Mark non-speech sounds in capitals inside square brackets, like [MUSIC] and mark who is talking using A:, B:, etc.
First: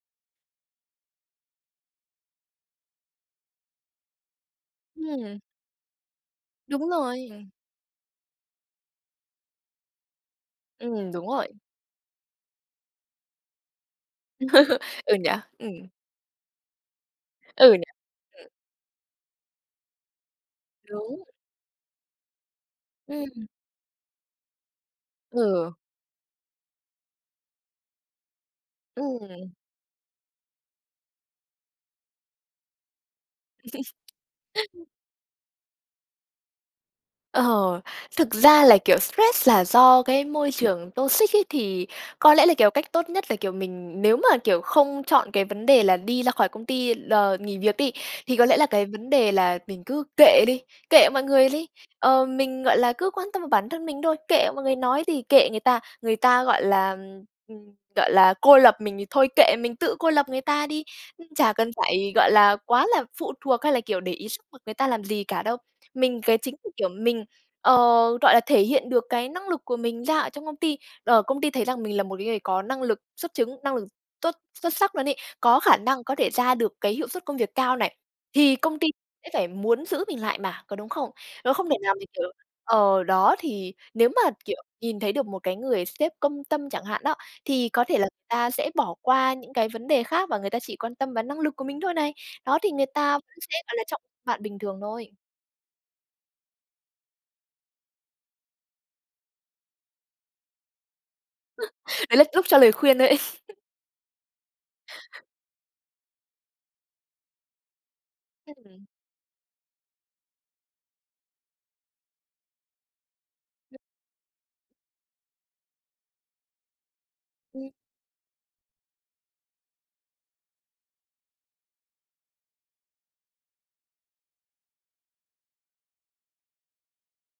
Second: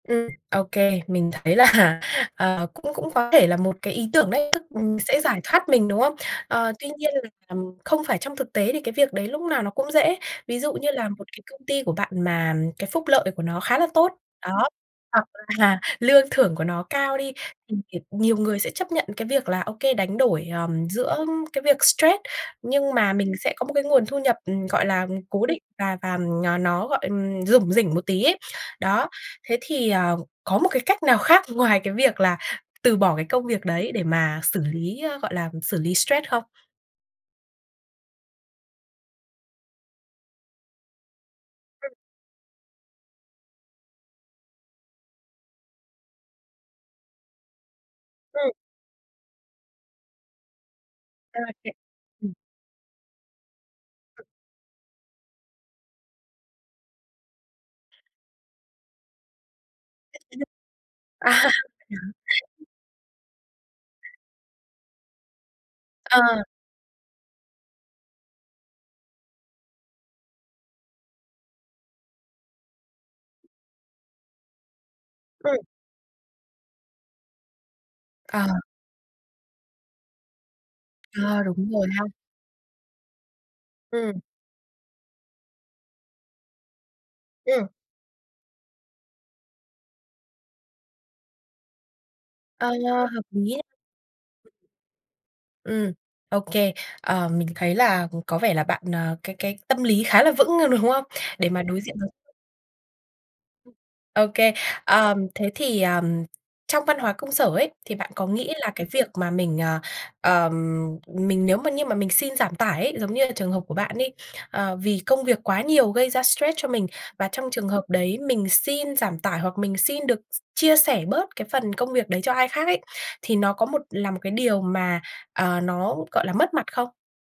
A: Ừm. Ô kê, mình thấy là, ờ, cũng cũng có thể là một cái ý tưởng đấy, tức, ừm, sẽ giải
B: Ừm.
A: thoát mình, đúng không? Ờ, tuy
B: Đúng
A: nhiên
B: rồi,
A: là,
B: ừm.
A: ừm, không phải trong thực tế thì cái việc đấy lúc nào nó cũng dễ. Ví dụ như là
B: Ừm,
A: một
B: đúng
A: cái
B: rồi.
A: công ty của bạn mà cái phúc lợi của nó khá là tốt, đó,
B: [CHUCKLES] Ừ,
A: hoặc
B: nhỉ?
A: là
B: Ừm.
A: lương thưởng của nó cao đi,
B: Ừ, nhỉ?
A: [UNINTELLIGIBLE] nhiều
B: Ừm.
A: người sẽ chấp nhận cái việc là ô kê, đánh đổi, ờm, giữa
B: Đúng.
A: cái việc stress nhưng mà mình
B: Ừm.
A: sẽ có một cái nguồn thu nhập, ừm, gọi là, cố định
B: Ừ.
A: và và n nó, gọi, ừm, rủng rỉnh một tí ấy. Đó,
B: Ừm.
A: thế thì, ờ, có một cái cách nào khác ngoài cái việc là từ bỏ cái công việc đấy để
B: [CHUCKLES]
A: mà xử lý, ơ, gọi là, xử lý stress không?
B: Ờ, thực ra là kiểu stress là do cái môi trường toxic ấy, thì
A: Ừm.
B: có lẽ là, kiểu, cách tốt nhất là, kiểu, mình nếu mà, kiểu, không chọn cái vấn đề là đi ra khỏi công ty l nghỉ việc đi, thì có
A: Ừm.
B: lẽ là cái vấn đề là mình cứ kệ đi, kệ mọi người đi.
A: [UNINTELLIGIBLE]
B: Ờ,
A: Ừm.
B: mình, gọi là, cứ quan tâm vào bản thân mình thôi, kệ mọi người nói gì, kệ người ta, người ta, gọi là, ừm, ừm, gọi là, cô lập mình thì thôi kệ, mình tự cô lập người ta đi, [UNINTELLIGIBLE] chả cần phải, gọi là,
A: [UNINTELLIGIBLE] À. [UNINTELLIGIBLE]
B: quá là phụ thuộc hay là, kiểu, để ý sức lực người ta làm gì cả đâu.
A: Ờ.
B: Mình cái chính [UNINTELLIGIBLE] kiểu, mình, ờ, rọi là, thể hiện được cái năng lực của mình ra ở trong công ty, ờ, công ty thấy rằng mình là một cái người có năng lực xuất chứng, năng lực tốt, xuất sắc luôn ấy, có
A: Ừm.
B: khả năng có thể ra được cái hiệu suất công việc cao này,
A: À.
B: thì công ty sẽ phải muốn giữ mình lại mà, có đúng không?
A: À,
B: Nó
A: đúng
B: không thể
A: rồi
B: nào
A: ha.
B: mình, kiểu ờ, đó thì nếu
A: Ừm.
B: mà, kiểu, nhìn thấy được một cái người sếp công tâm chẳng hạn đó,
A: Ừm.
B: thì có thể là ta sẽ bỏ qua những cái vấn đề khác và người ta chỉ quan tâm và năng lực của mình thôi này. Đó
A: Ờ,
B: thì người ta
A: hợp
B: vẫn sẽ,
A: lý.
B: gọi là, trọng bạn bình thường thôi.
A: Ừm, OK. Ờ, mình thấy là có vẻ là bạn, ờ, cái cái tâm lý khá là vững, ơ, đúng hông? Để mà đối diện với
B: [CHUCKLES] Đấy là lúc cho lời khuyên đấy. [CHUCKLES]
A: Ô kê. Ờm, thế thì, ờm, trong văn hóa công sở ấy thì bạn có nghĩ là cái
B: [UNINTELLIGIBLE]
A: việc mà mình, à, ờm, mình nếu mà như mà mình xin giảm tải ấy, giống như là trường hợp của bạn ấy, ờ, vì công việc quá nhiều gây ra stress cho mình và trong trường
B: Ừ.
A: hợp đấy mình xin giảm tải, hoặc mình xin được s chia sẻ bớt cái phần công việc đấy cho ai khác ấy, thì nó có một là một cái điều mà, ờ, nó gọi là, mất mặt không?